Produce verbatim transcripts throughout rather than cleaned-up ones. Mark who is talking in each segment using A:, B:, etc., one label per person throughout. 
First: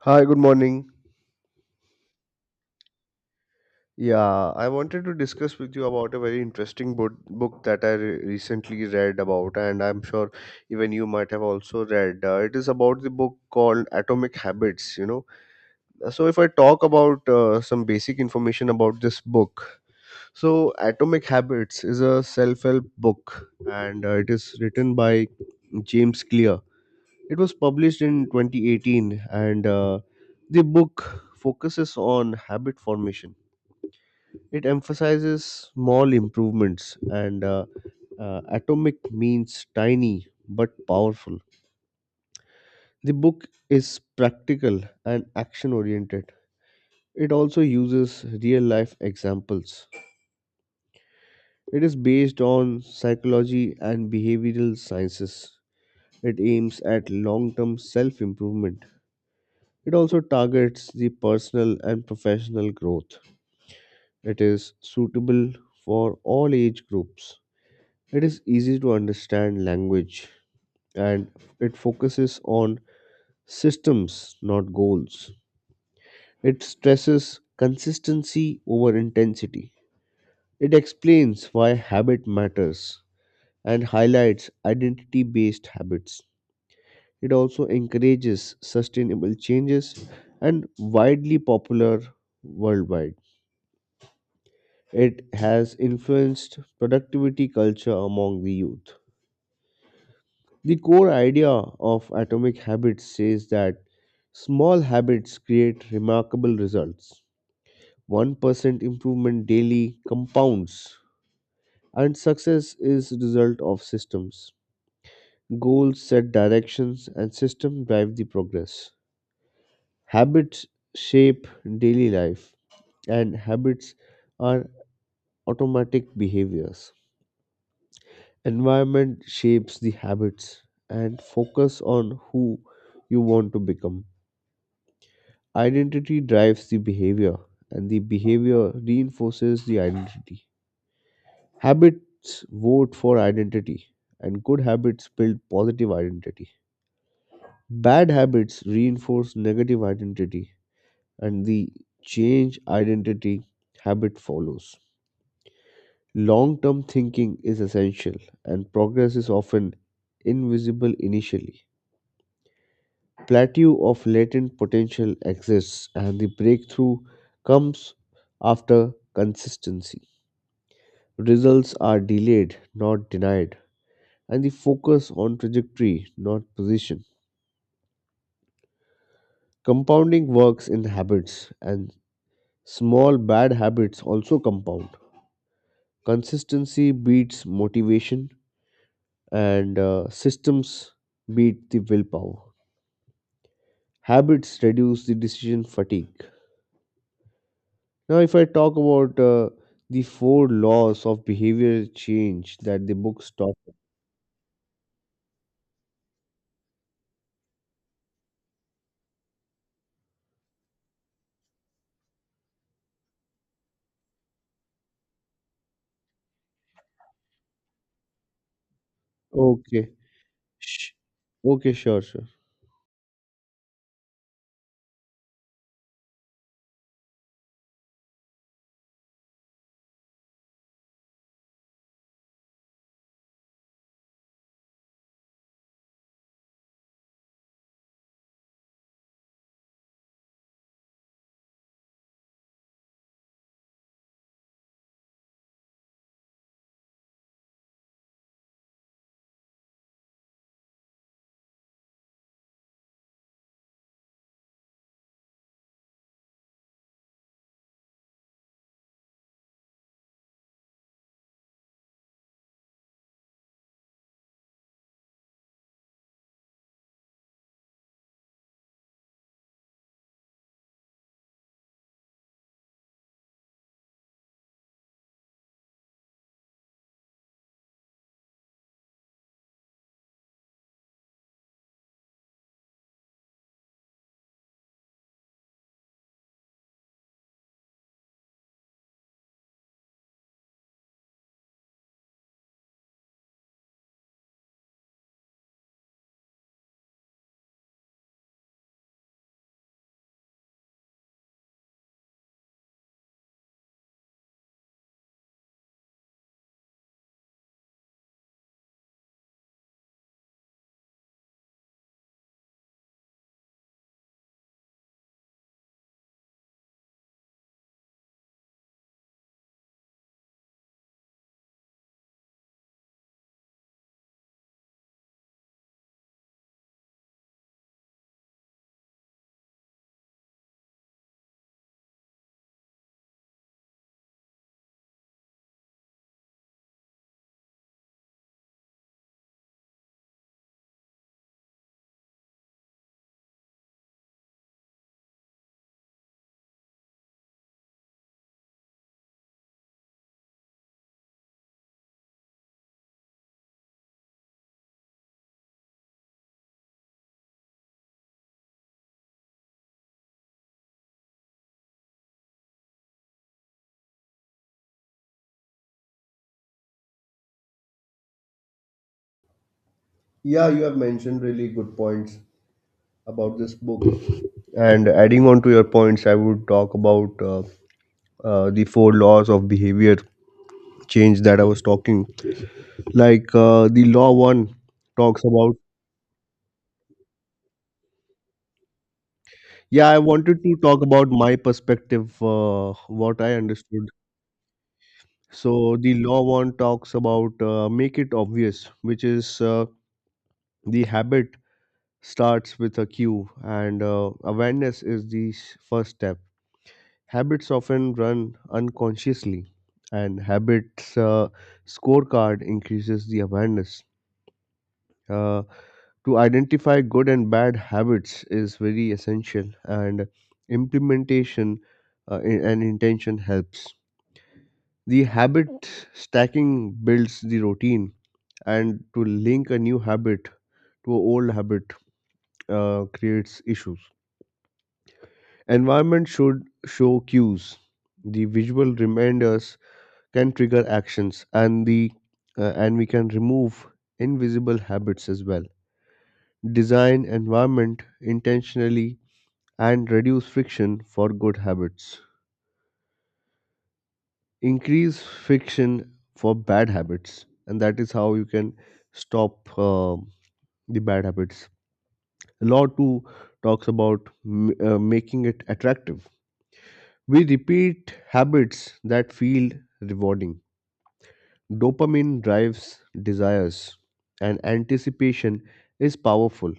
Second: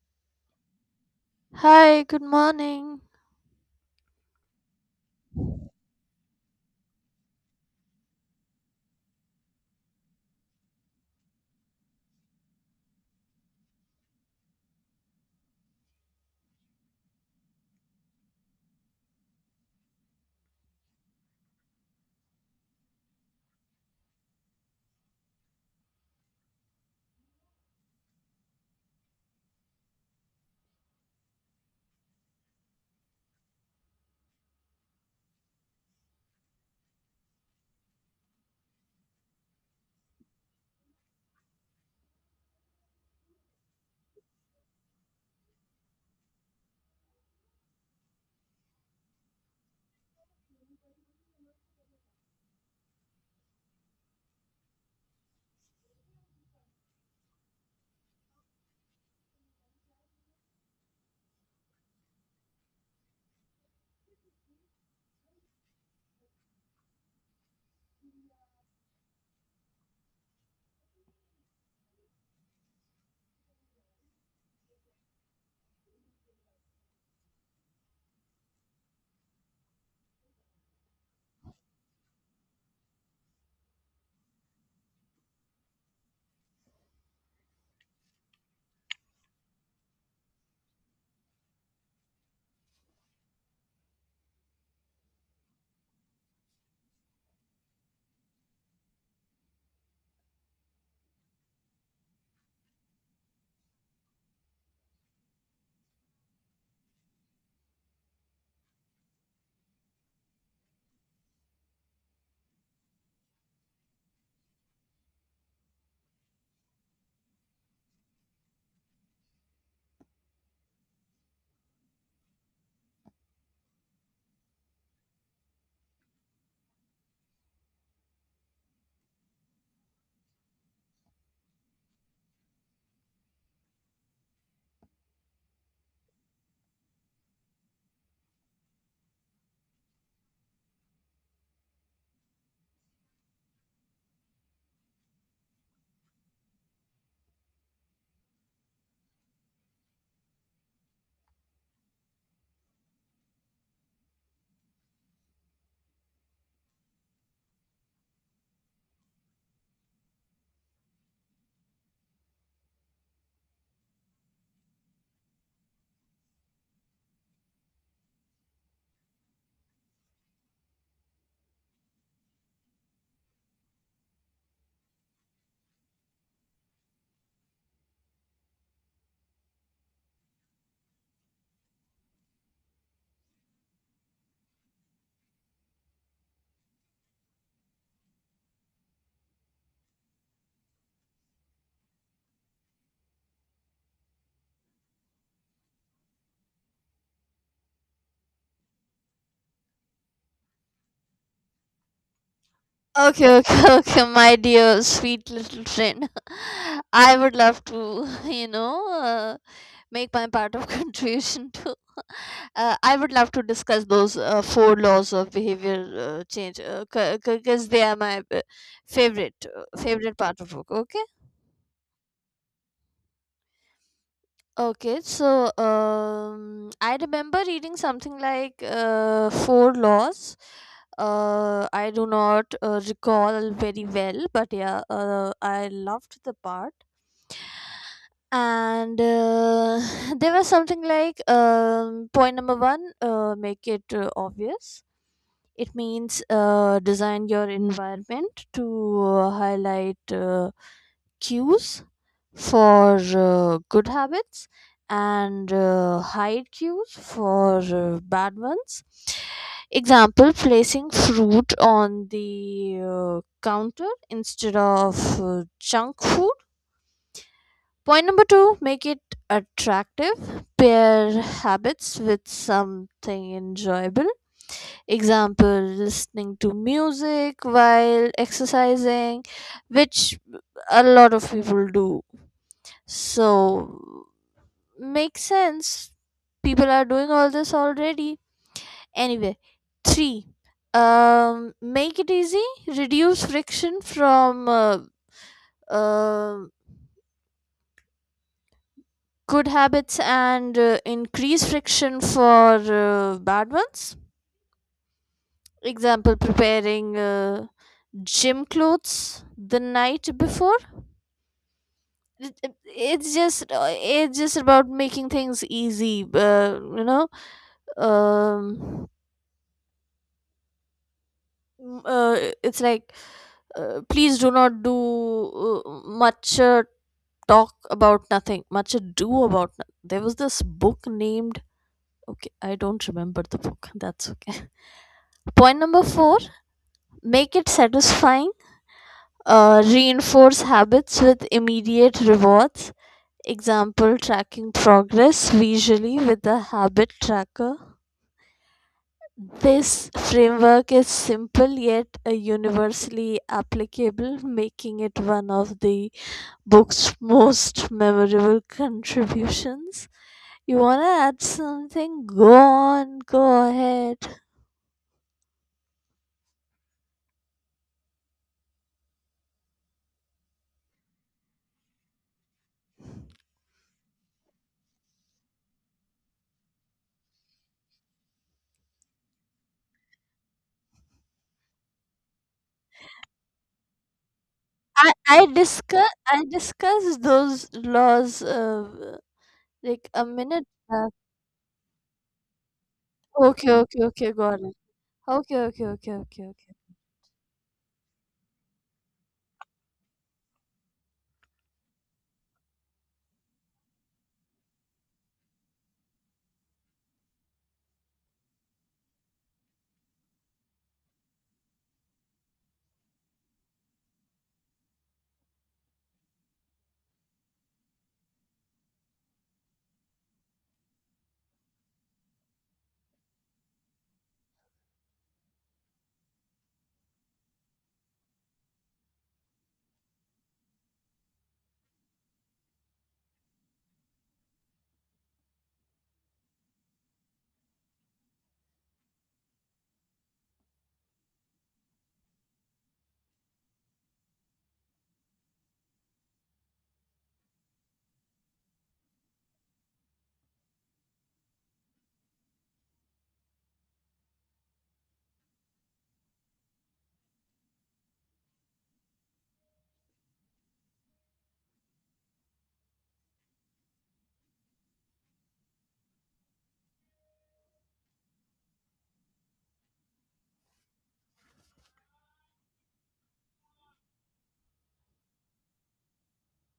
A: Hi, good morning.
B: Hi, good morning.
A: Yeah, I wanted to discuss with you about a very interesting book, book that I re- recently read about, and I'm sure even you might have also read. Uh, it is about the book called Atomic Habits, you know. Uh, So, if I talk about uh, some basic information about this book, so Atomic Habits is a self help book, and uh, it is written by James Clear. It was published in twenty eighteen, and uh, the book focuses on habit formation. It emphasizes small improvements, and uh, uh, atomic means tiny but powerful. The book is practical and action oriented. It also uses real life examples. It is based on psychology and behavioral sciences. It aims at long term self improvement. It also targets the personal and professional growth. It is suitable for all age groups. It is easy to understand language, and it focuses on systems, not goals. It stresses consistency over intensity. It explains why habit matters and highlights identity based habits. It also encourages sustainable changes and widely popular worldwide. It has influenced productivity culture among the youth. The core idea of Atomic Habits says that small habits create remarkable results. one percent improvement daily compounds, and success is result of systems. Goals set directions, and systems drive the progress. Habits shape daily life, and habits are automatic behaviors. Environment shapes the habits and focus on who you want to become. Identity drives the behavior, and the behavior reinforces the identity. Habits vote for identity, and good habits build positive identity. Bad habits reinforce negative identity, and the change identity habit follows. Long term thinking is essential, and progress is often invisible initially. Plateau of latent potential exists, and the breakthrough comes after consistency. Results are delayed, not denied, and the focus on trajectory, not position. Compounding works in habits, and small bad habits also compound. Consistency beats motivation, and uh, systems beat the willpower. Habits reduce the decision fatigue. Now, if I talk about uh, the four laws of behavior change that the books
B: Okay, okay,
A: talk.
B: okay, my dear sweet little friend. I would love to, you know, uh, make my part of contribution to. Uh, I would love to discuss those uh, four laws of behavior uh, change because they are my uh, favorite uh,
A: Okay.
B: favorite part of book.
A: Sh-
B: Okay.
A: Okay, sure, sure.
B: Okay, so um, I remember reading something like uh, four laws. Uh, I do not uh, recall very well, but yeah, uh, I loved the part. And uh, there was something like um, point number one: uh, make it uh, obvious. It means uh, design your environment to uh, highlight uh, cues for uh, good habits and uh, hide cues for uh, bad ones. Example, placing fruit on the uh, counter instead of uh, junk food. Point number two, make it attractive. Pair habits with something enjoyable. Example, listening to music while exercising, which a lot of people do. So makes sense. People are doing all this already. Anyway, three. Um, make it easy. Reduce friction from uh, uh, good habits and uh, increase friction for uh, bad ones. Example: preparing uh, gym clothes the night before. It- it- It's just uh, it's just about making things easy. Uh, you know. Um, m- uh, it's like uh, please do not do uh, much uh, talk about nothing, much ado about no- there was this book named, okay, I don't remember the book. That's okay. Point number four, make it satisfying, uh, reinforce habits with immediate rewards. Example, tracking progress visually with the habit tracker. This framework is simple yet uh, universally applicable, making it one of the book's most memorable contributions. You wanna add something? Go on, go ahead.
A: Yeah, you have mentioned really good points. about this book. And adding on to your points, I would talk about uh, uh, the four laws of behavior change that I was talking. Like uh, the law one
B: I
A: talks
B: I
A: about.
B: discuss I discussed those laws uh,
A: Yeah,
B: like
A: I
B: a
A: wanted
B: minute
A: to talk
B: back.
A: about my perspective, uh, what I
B: Okay, okay,
A: understood.
B: okay, got it. Okay, okay,
A: So
B: okay,
A: the law
B: okay,
A: one
B: okay.
A: talks about uh, make it obvious, which is uh, the habit starts with a cue, and uh, awareness is the s- first step. Habits often run unconsciously, and habits uh, scorecard increases the awareness. Uh, to identify good and bad habits is very essential, and implementation uh, i- and intention helps. The habit stacking builds the routine, and to link a new habit to an old habit uh, creates issues. Environment should show cues. The visual reminders can trigger actions, and the uh, and we can remove invisible habits as well. Design environment intentionally and reduce friction for good habits. Increase friction for bad habits, and that is how you can stop uh, the bad habits. Law two talks about m- uh, making it attractive. We repeat habits that feel rewarding. Dopamine drives desires, and anticipation is powerful.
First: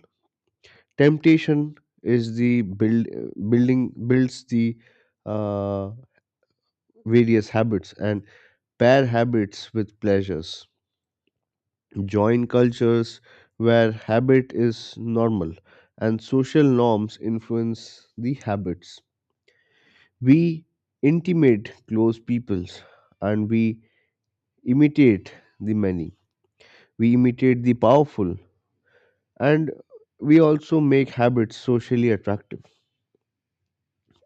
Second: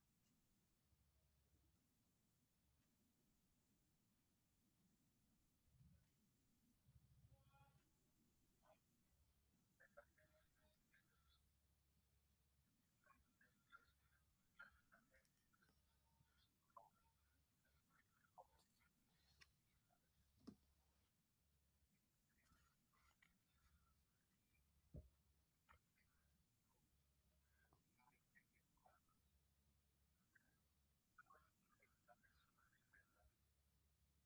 A: Temptation is the build building builds the uh, various habits and pair habits with pleasures. Join cultures where habit is normal, and social norms influence the habits. We intimate close peoples, and we imitate the many. We imitate the powerful, and we also make habits socially attractive.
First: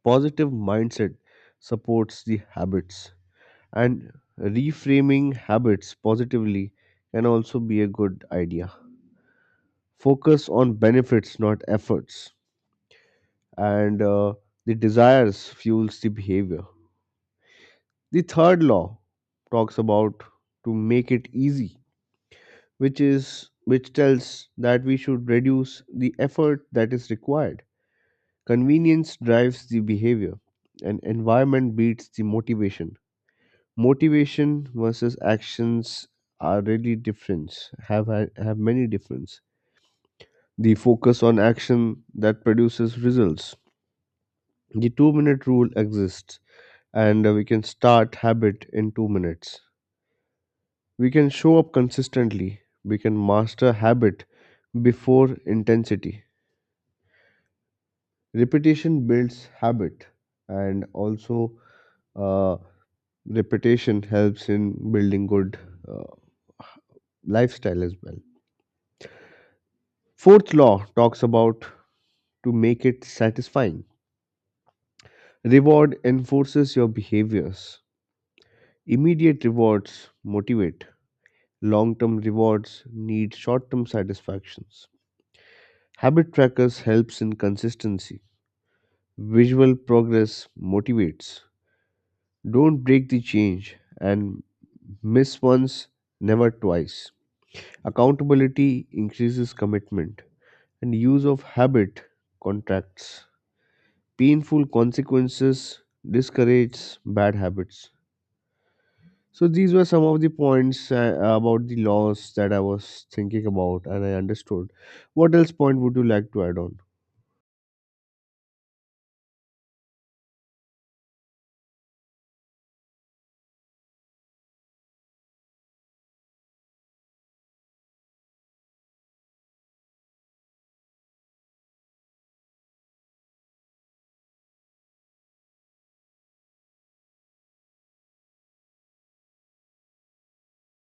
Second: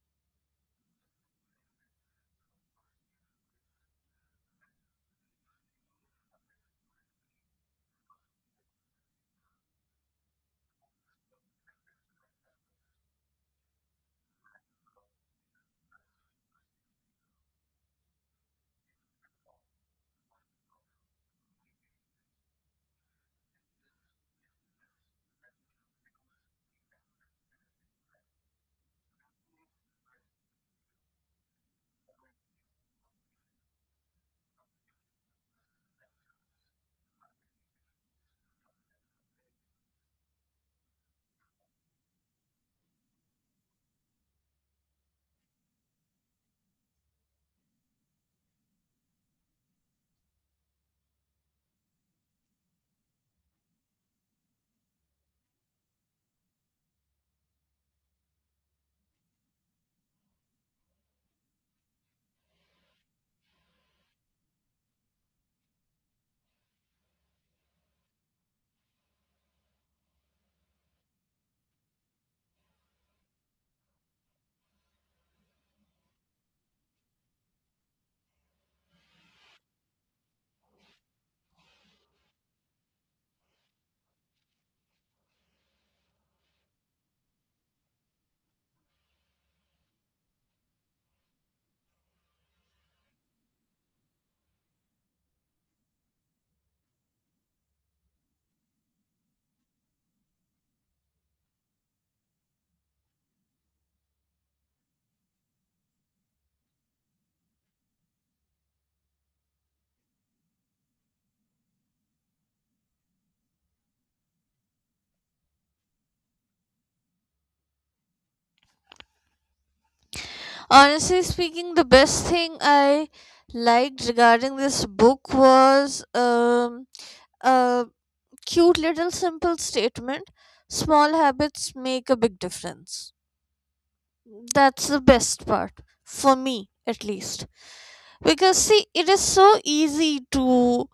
A: Positive mindset supports the habits, and reframing habits positively can also be a good idea. Focus on benefits, not efforts, and uh, the desires fuels the behavior. The third law talks about to make it easy, which is which tells that we should reduce the effort that is required. Convenience drives the behavior, and environment beats the motivation. Motivation versus actions are really different. Have ha- have many difference. The focus on action that produces results. The two minute rule exists, and uh, we can start habit in two minutes. We can show up consistently. We can master habit before intensity. Repetition builds habit, and also. uh, reputation helps in building good uh, lifestyle as well. Fourth law talks about to make it satisfying. Reward enforces your behaviors. Immediate rewards motivate. Long term rewards need short term satisfactions. Habit trackers helps in consistency. Visual progress motivates. Don't break the change and miss once, never twice. Accountability increases commitment. and use of habit contracts. Painful consequences discourage bad habits. So these were some of the points uh, about the laws that I was thinking about and I understood. What else point would you like to add on?
B: Honestly speaking, the best thing I liked regarding this book was um, a cute little simple statement: small habits make a big difference. That's the best part, for me at least. Because, see, it is so easy to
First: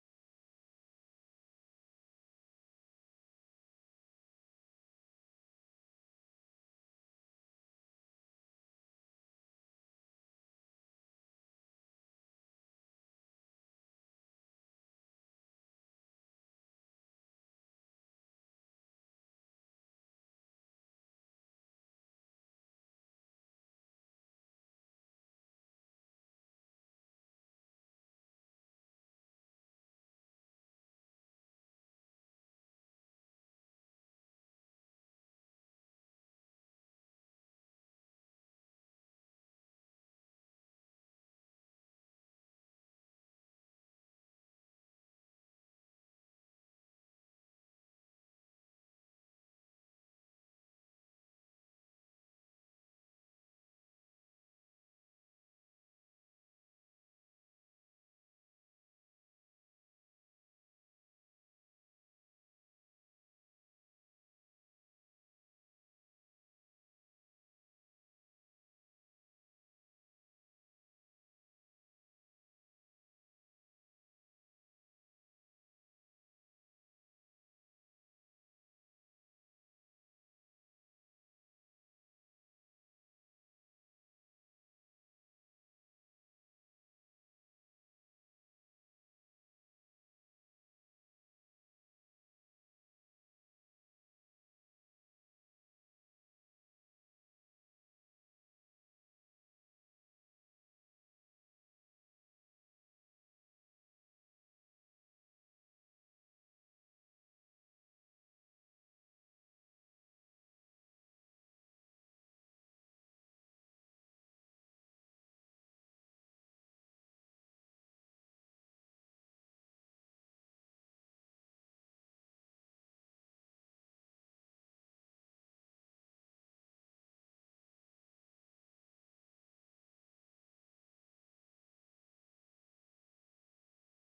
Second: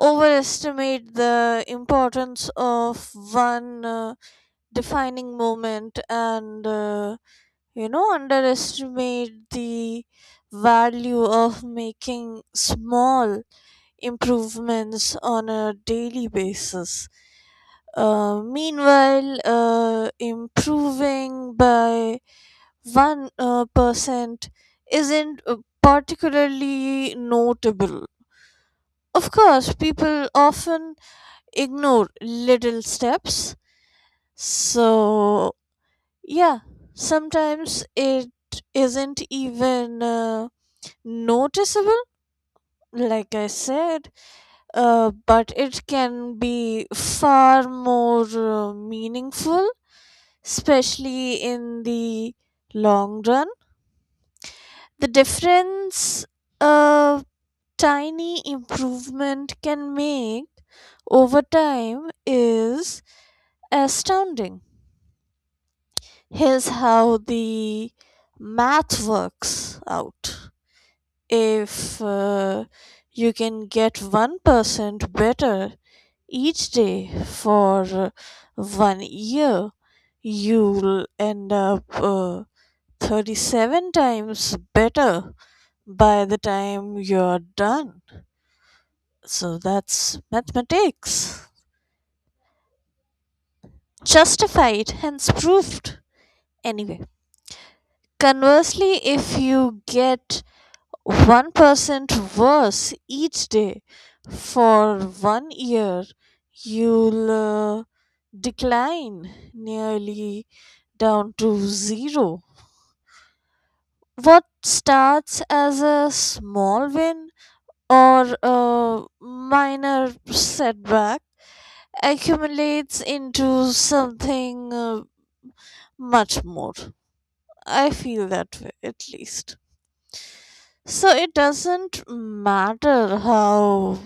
B: overestimate the importance of one uh, defining moment, and uh, you know underestimate the value of making small improvements on a daily basis, uh, meanwhile uh, improving by one uh, percent isn't uh, particularly notable. Of course, people often ignore little steps. So yeah, sometimes it isn't even uh, noticeable, like I said, uh, but it can be far more uh, meaningful, especially in the long run. The difference a tiny improvement can make over time is astounding. Here's how the math works out. If uh, you can get one percent better each day for uh, one year, you'll end up uh, thirty-seven times better by the time you're done. So that's mathematics. Justified, hence proved. Anyway, conversely, if you get one percent worse each day for one year, you'll uh, decline nearly down to zero. What starts as a small win or a minor setback accumulates into something uh, much more. I feel that way at least. So it doesn't matter how,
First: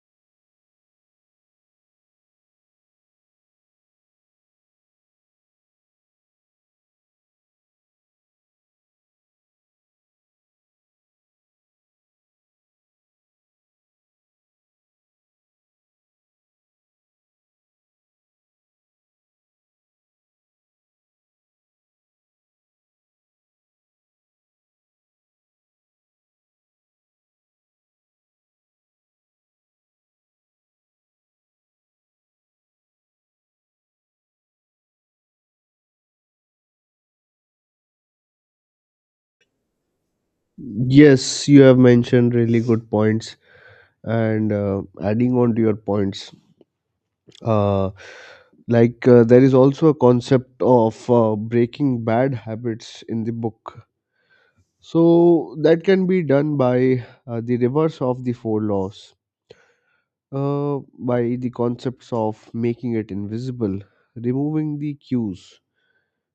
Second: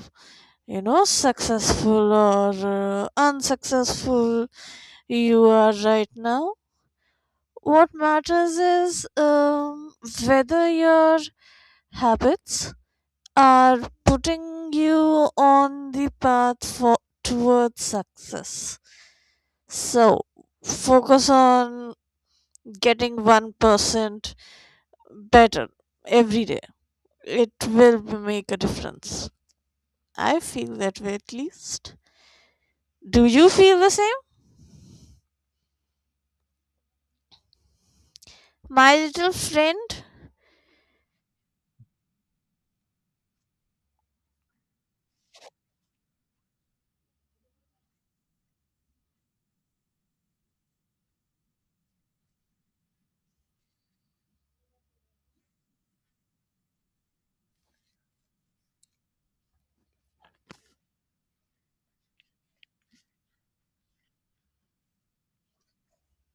B: you know successful or uh, unsuccessful you are right now. What matters is um, whether your habits are putting you on the path for towards success. So focus on getting one percent better every day. It will make a difference. I feel that way at least. Do you feel the same? My little friend?
A: Yes, you have mentioned really good points, and uh, adding on to your points. Uh, like uh, there is also a concept of uh, breaking bad habits in the book. So that can be done by uh, the reverse of the four laws, uh, by the concepts of making it invisible, removing the cues,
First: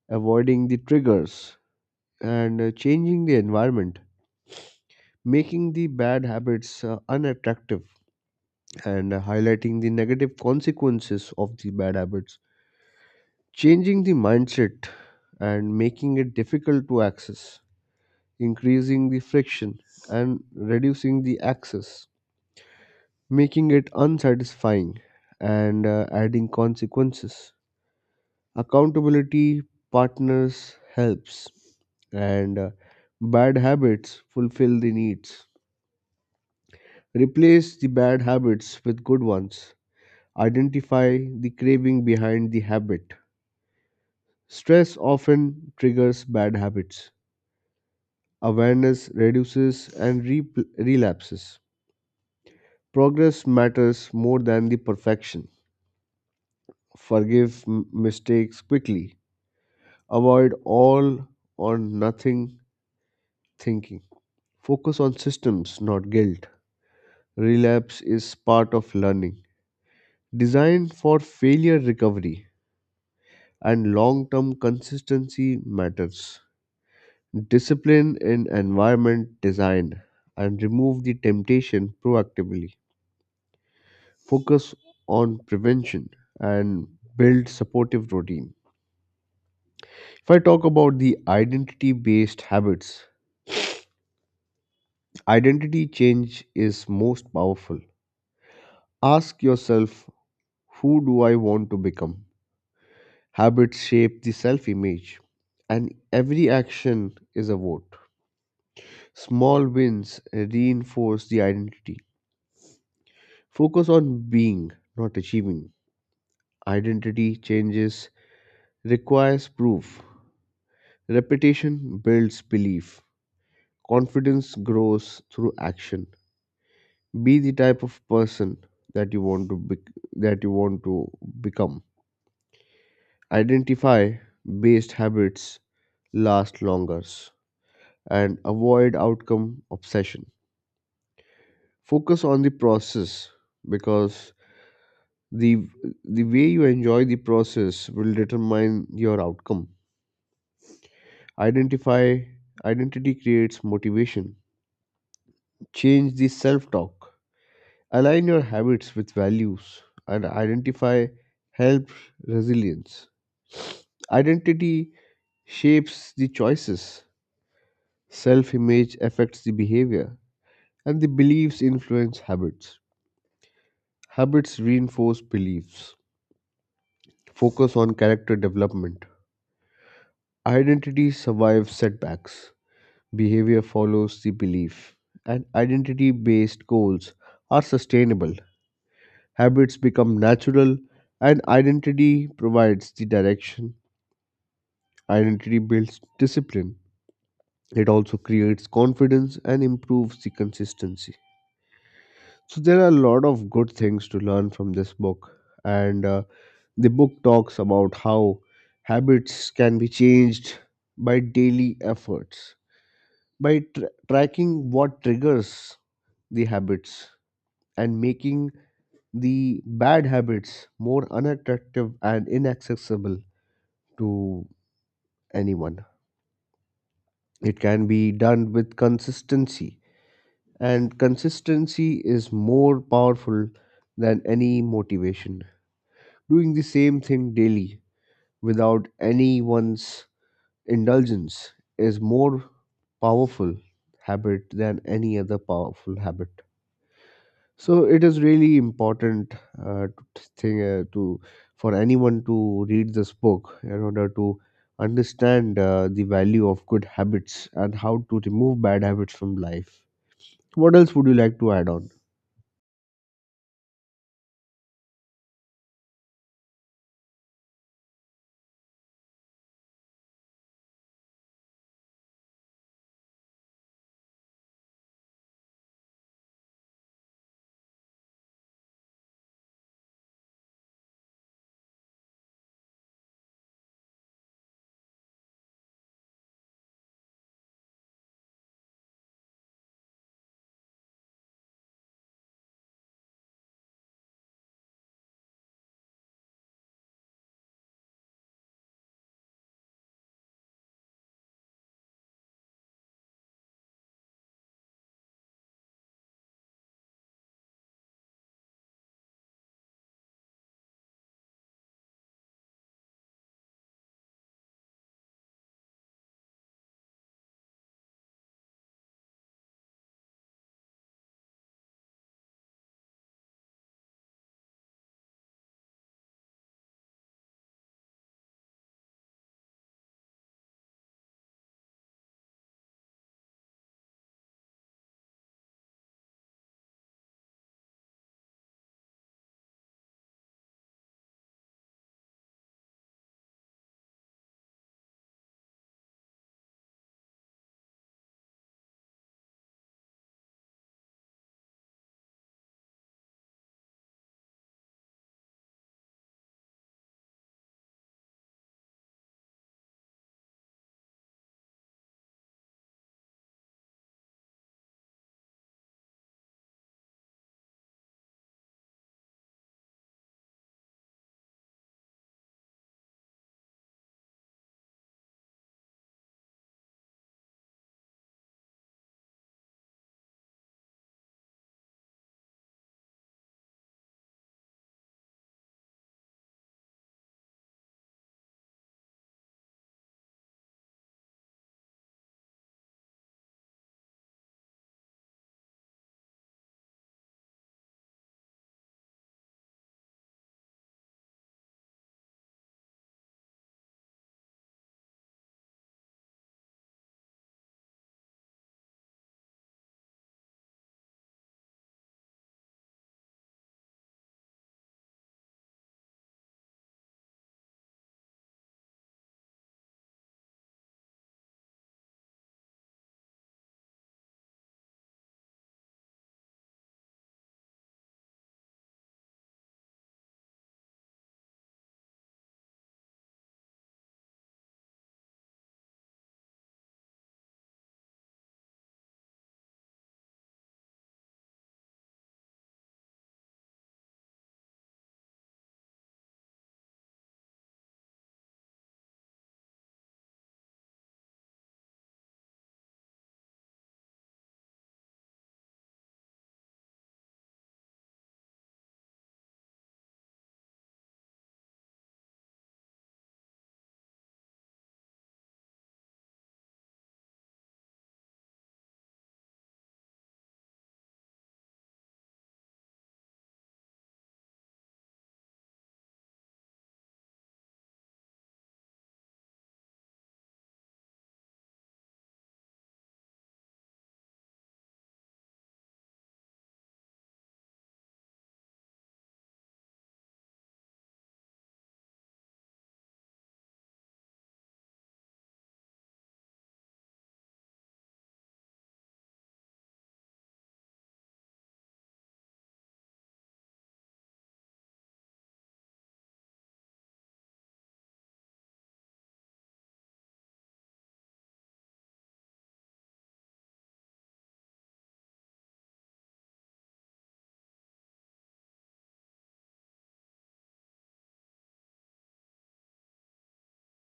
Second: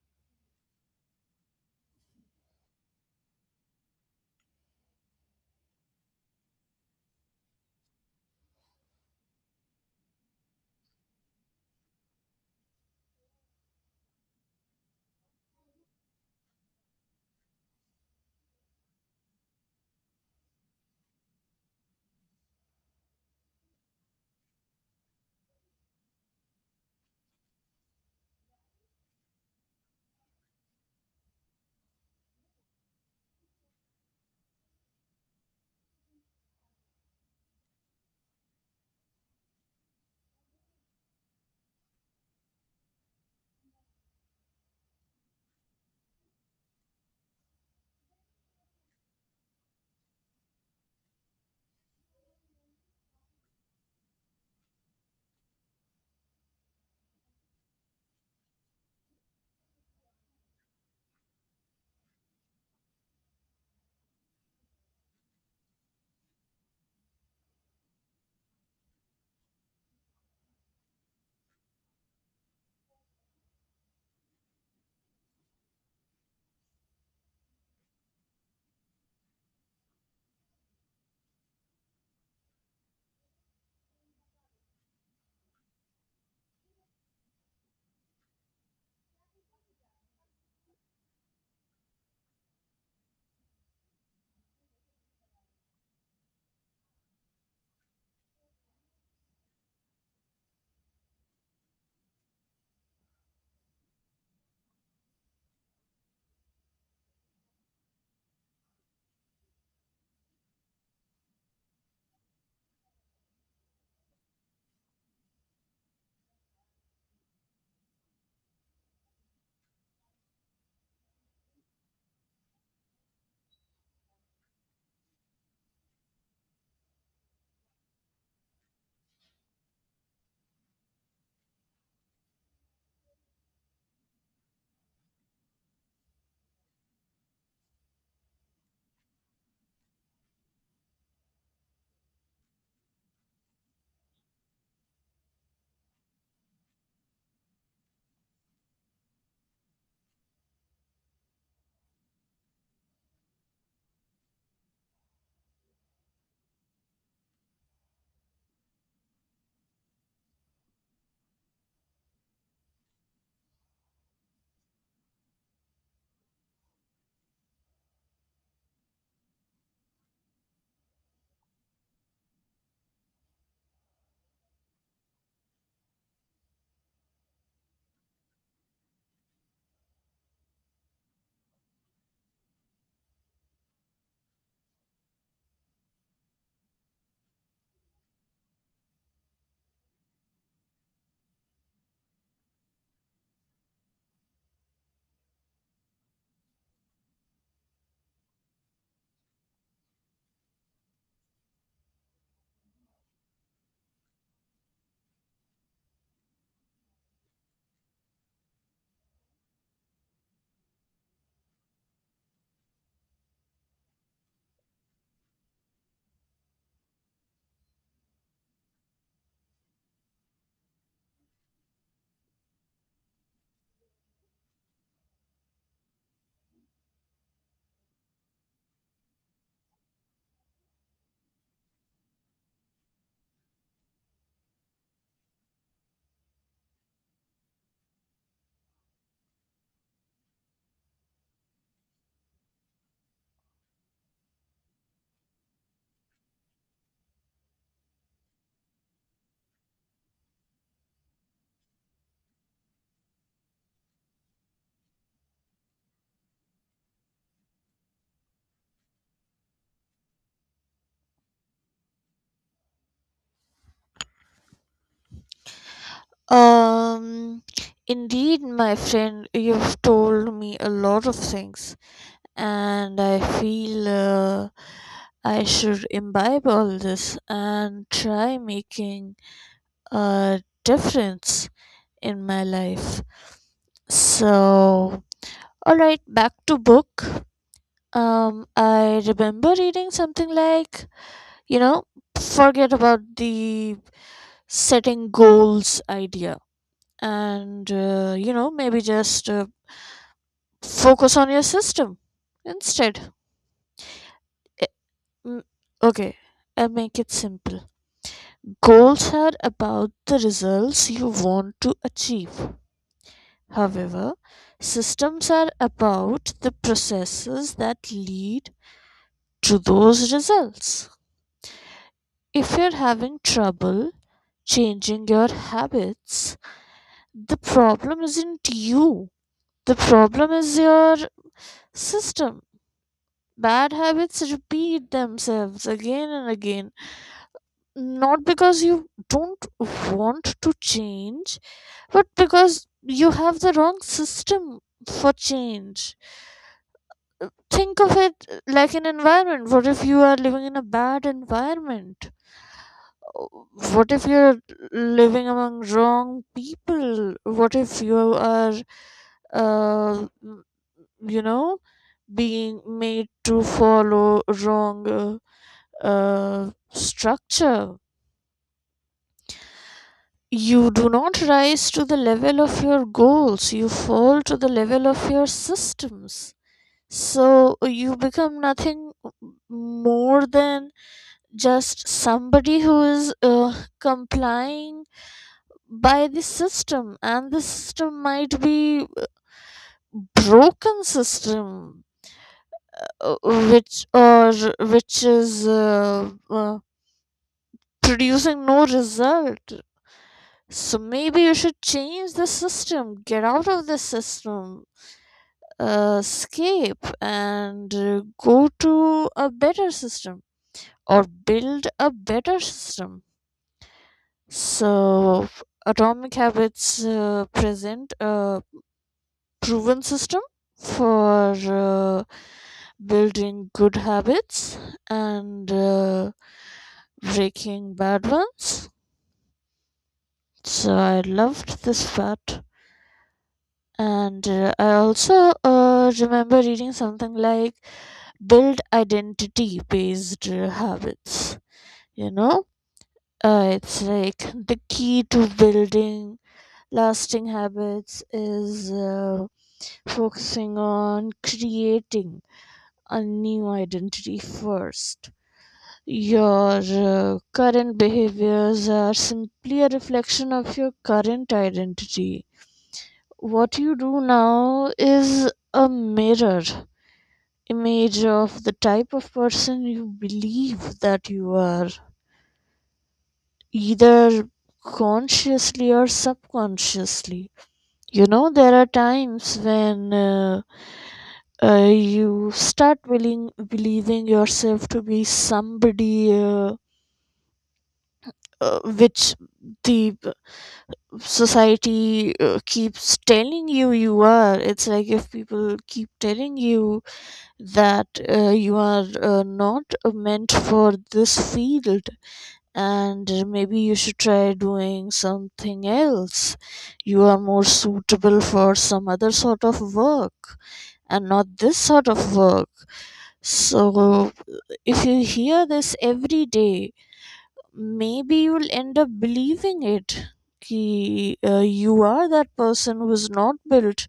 A: avoiding the triggers, and uh, changing the environment, making the bad habits uh, unattractive, and uh, highlighting the negative consequences of the bad habits, changing the mindset, and making it difficult to access, increasing the friction, and reducing the access. Making it unsatisfying and uh, adding consequences. Accountability partners helps, and uh, bad habits fulfill the needs. Replace the bad habits with good ones. Identify the craving behind the habit. Stress often triggers bad habits. Awareness reduces and repl relapses. Progress matters more than the perfection. Forgive m- mistakes quickly. Avoid all or nothing thinking. Focus on systems, not guilt. Relapse is part of learning. Design for failure recovery, and long term consistency matters. Discipline in environment design, and remove the temptation proactively. Focus on prevention and build supportive routine. If I talk about the identity based habits, identity change is most powerful. Ask yourself, who do I want to become? Habits shape the self image, and every action is a vote. Small wins reinforce the identity. Focus on being, not achieving. Identity changes requires proof. Repetition builds belief. Confidence grows through action. Be the type of person that you want to be- that you want to become. Identify based habits last longer and avoid outcome obsession. Focus on the process because the the way you enjoy the process will determine your outcome. Identify identity creates motivation. Change the self-talk. Align your habits with values, and identify help resilience. Identity shapes the choices. Self image affects the behavior, and the beliefs influence habits. Habits reinforce beliefs. Focus on character development. Identity survives setbacks. Behavior follows the belief. And identity based goals are sustainable. Habits become natural, and identity provides the direction. Identity builds discipline. It also creates confidence and improves the consistency. So there are a lot of good things to learn from this book, and uh, the book talks about how habits can be changed by daily efforts, by tr tracking what triggers the habits and making the bad habits more unattractive and inaccessible to anyone. It can be done with consistency, and consistency is more powerful than any motivation. Doing the same thing daily without anyone's indulgence is more powerful habit than any other powerful habit. So it is really important uh, to thing uh, to for anyone to read this book in order to understand uh, the value of good habits and how to remove bad habits from life. What else would you like to add on?
B: Um, Indeed, my friend, you've told me a lot of things, and I feel uh, I should imbibe all this and try making a difference in my life. So, all right, back to book. Um, I remember reading something like, you know, forget about the setting goals idea and, uh, you know maybe just uh, focus on your system instead. Eh, mm, okay, I'll make it simple. Goals are about the results you want to achieve. However, systems are about the processes that lead to those results. If you're having trouble changing your habits, the problem isn't you, the problem is your system. Bad habits repeat themselves again and again, not because you don't want to change, but because you have the wrong system for change. Think of it like an environment. What if you are living in a bad environment? What if you're living among wrong people? What if you are, uh, you know being made to follow wrong uh, uh, structure? You do not rise to the level of your goals, you fall to the level of your systems. So you become nothing more than just somebody who is uh, complying by the system, and the system might be broken system, uh, which or which is uh, uh, producing no result. So maybe you should change the system, get out of the system, uh, escape, and uh, go to a better system or build a better system. So atomic habits uh, present a proven system for uh, building good habits and uh, breaking bad ones. So I loved this part. And uh, I also uh, remember reading something like build identity based habits. You know, uh, it's like the key to building lasting habits is uh, focusing on creating a new identity first. Your uh, current behaviors are simply a reflection of your current identity. What you do now is a mirror image of the type of person you believe that you are, either consciously or subconsciously. You know, there are times when uh, uh, you start willing, believing yourself to be somebody uh, uh, which the uh, society uh, keeps telling you you are. It's like, if people keep telling you that uh, you are uh, not uh, meant for this field and maybe you should try doing something else, you are more suitable for some other sort of work and not this sort of work. So, if you hear this every day, maybe you'll end up believing it. Ki, uh, you are that person who is not built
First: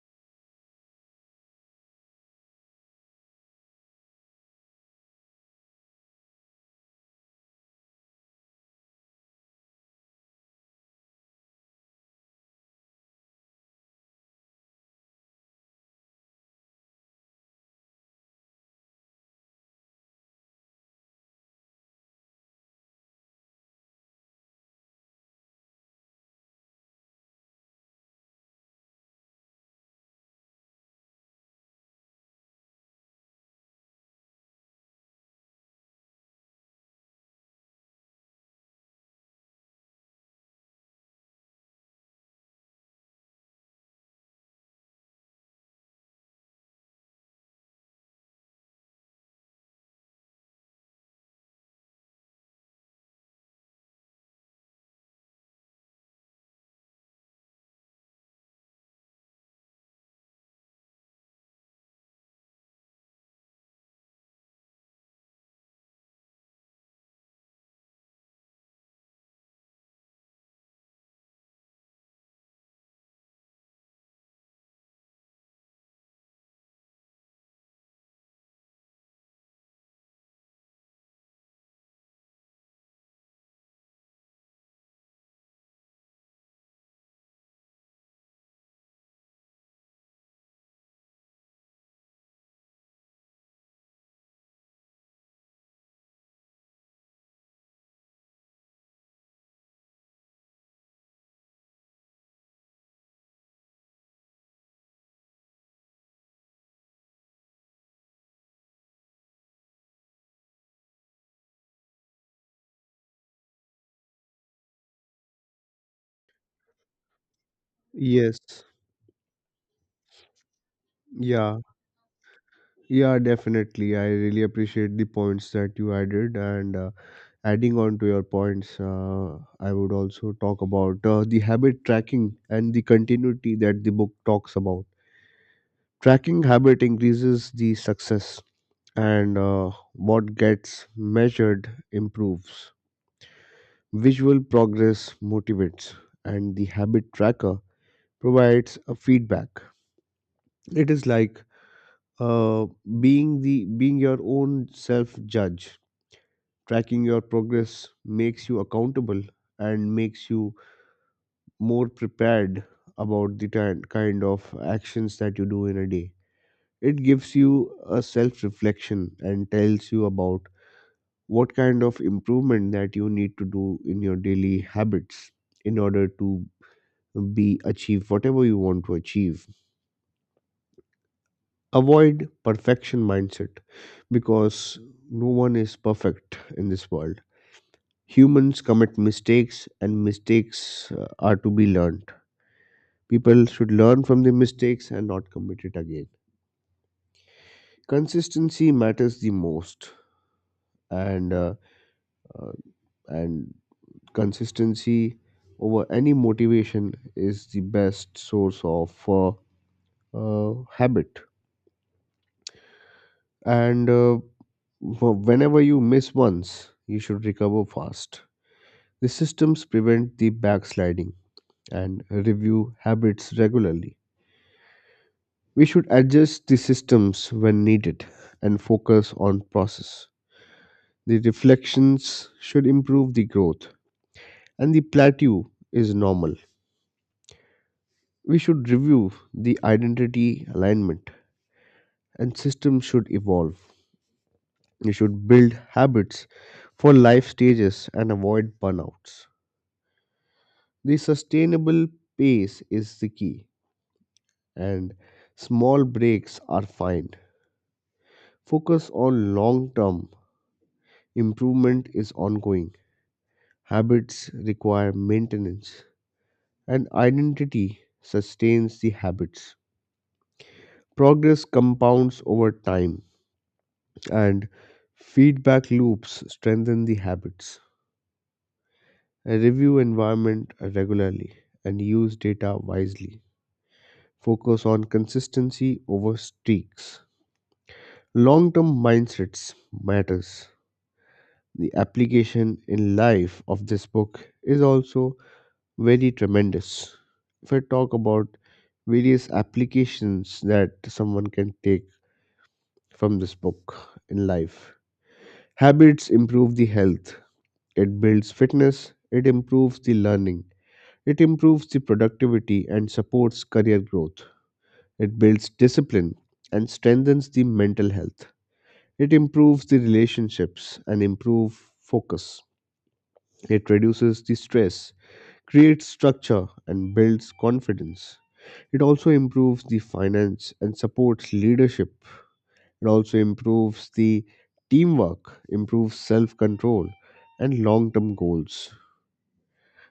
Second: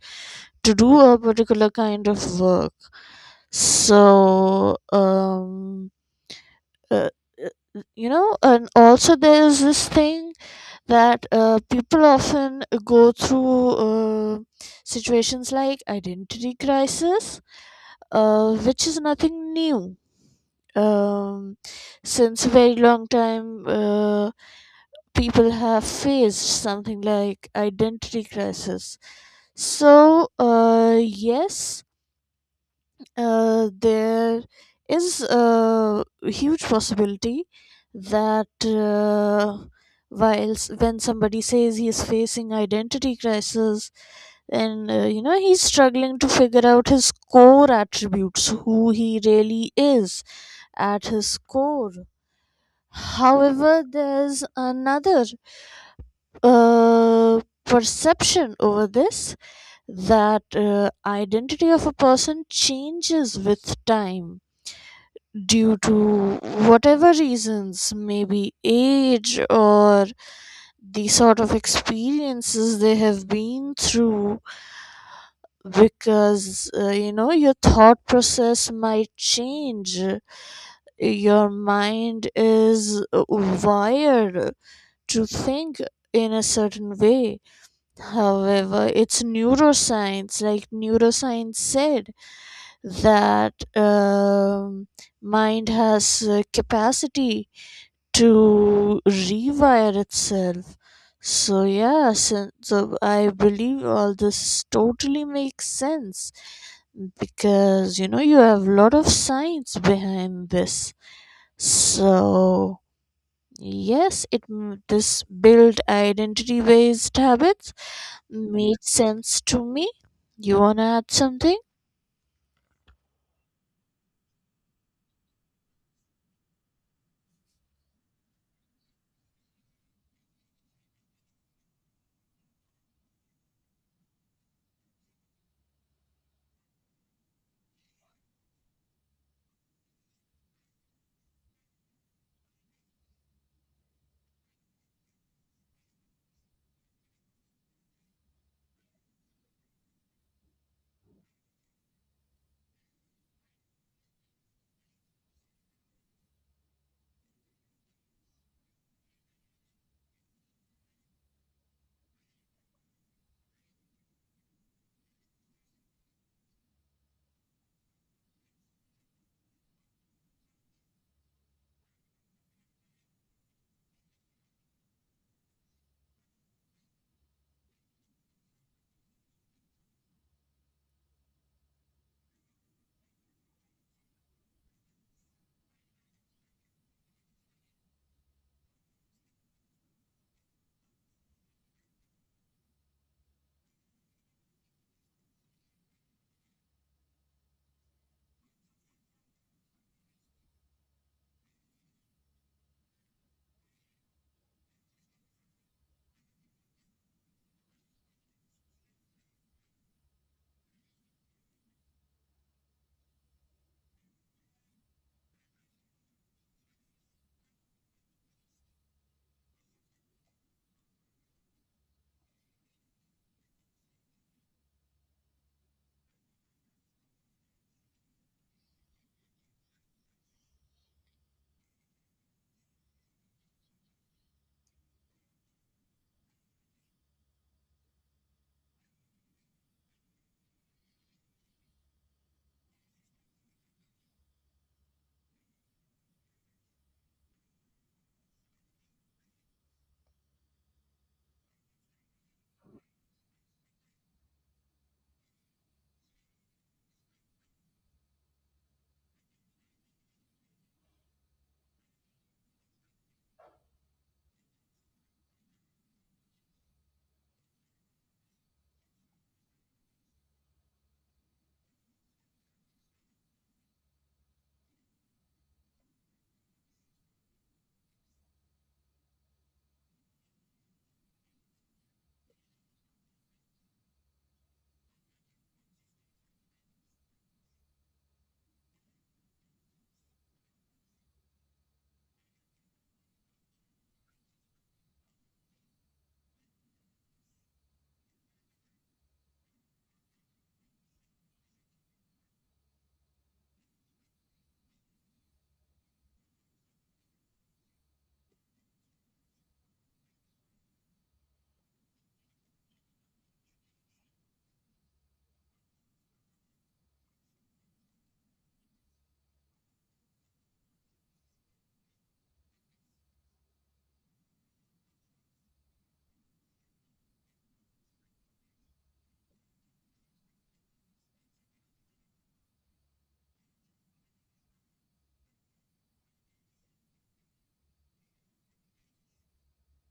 B: to do a particular kind of work. So, um, uh, uh, you know, and also there is this thing that uh, people often go through uh, situations like identity crisis, uh, which is nothing new. um, since a very long time, uh, people have faced something like identity crisis. So uh, yes, uh, there is a huge possibility that uh, whilst when somebody says he is facing identity crisis, and, uh, you know he's struggling to figure out his core attributes, who he really is at his core. However, there's another uh, perception over this that uh, identity of a person changes with time due to whatever reasons, maybe age or the sort of experiences they have been through, because, uh, you know your thought process might change. Your mind is uh, wired to think in a certain way. However, it's neuroscience, like neuroscience said, that um, mind has uh, capacity to rewire itself. So yeah, so, so I believe all this totally makes sense, because you know you have a lot of science behind this. So yes, it m- this build identity based habits
A: Yes.
B: makes sense to me. You wanna add
A: Yeah.
B: something?
A: Yeah, definitely. I really appreciate the points that you added, and uh, Adding on to your points. uh, I would also talk about uh, the habit tracking and the continuity that the book talks about. Tracking habit increases the success, and uh, what gets measured improves. Visual progress motivates, and the habit tracker provides a feedback. It is like uh, being the being your own self judge. Tracking your progress makes you accountable and makes you more prepared about the ti- kind of actions that you do in a day. It gives you a self reflection and tells you about what kind of improvement that you need to do in your daily habits in order to be achieve whatever you want to achieve. Avoid perfection mindset, because no one is perfect in this world. Humans commit mistakes, and mistakes uh, are to be learned. People should learn from the mistakes and not commit it again. Consistency matters the most, and uh, uh, and consistency over any motivation is the best source of uh, uh, habit, and uh, wh- whenever you miss once you should recover fast. The systems prevent the backsliding, and review habits regularly. We should adjust the systems when needed and focus on process. The reflections should improve the growth, and the plateau is normal. We should review the identity alignment, and systems should evolve. We should build habits for life stages and avoid burnouts. The sustainable pace is the key, and small breaks are fine. Focus on long term improvement is ongoing. Habits require maintenance, and identity sustains the habits. Progress compounds over time, and feedback loops strengthen the habits. I review environment regularly and use data wisely. Focus on consistency over streaks. Long-term mindsets matters. The application in life of this book is also very tremendous. If I talk about various applications that someone can take from this book in life. Habits improve the health. It builds fitness, it improves the learning, it improves the productivity and supports career growth. It builds discipline and strengthens the mental health. It improves the relationships and improve focus. It reduces the stress, creates structure, and builds confidence. It also improves the finance and supports leadership. It also improves the teamwork, improves self control, and long term goals.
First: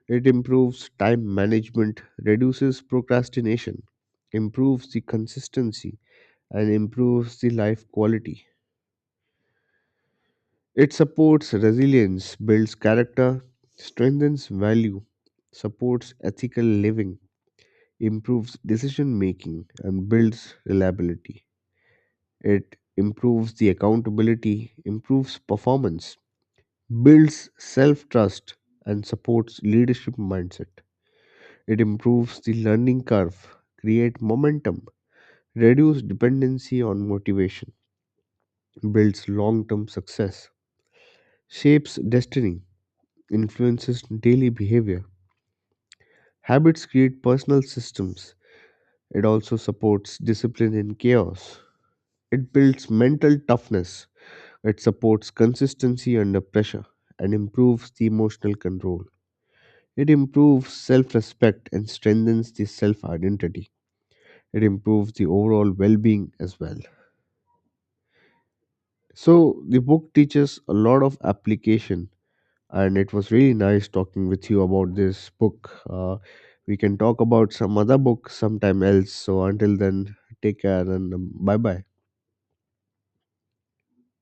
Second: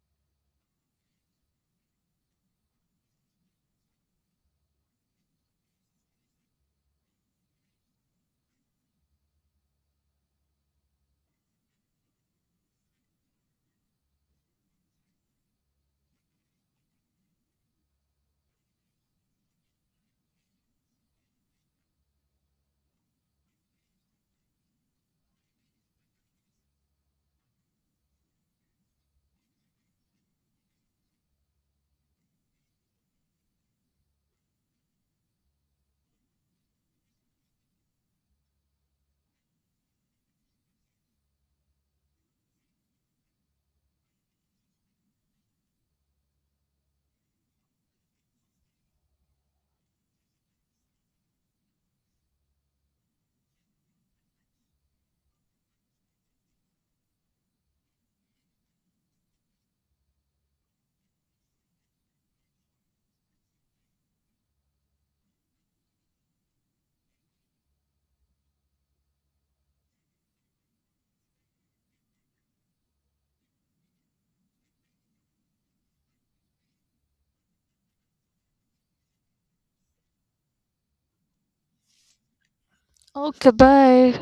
A: It improves time management, reduces procrastination, improves the consistency, and improves the life quality. It supports resilience, builds character, strengthens value, supports ethical living, improves decision making, and builds reliability. It improves the accountability, improves performance, builds self trust, and supports leadership mindset. It improves the learning curve, create momentum, reduce dependency on motivation, builds long-term success, shapes destiny, influences daily behavior. Habits create personal systems. It also supports discipline in chaos. It builds mental toughness. It supports consistency under pressure and improves the emotional control. It improves self respect and strengthens the self identity. It improves the overall well being as well. So the book teaches a lot of application, and it was really nice talking with you about this book. Uh, we can talk about some other book sometime else. So until then, take care and bye bye.
B: Okay, bye.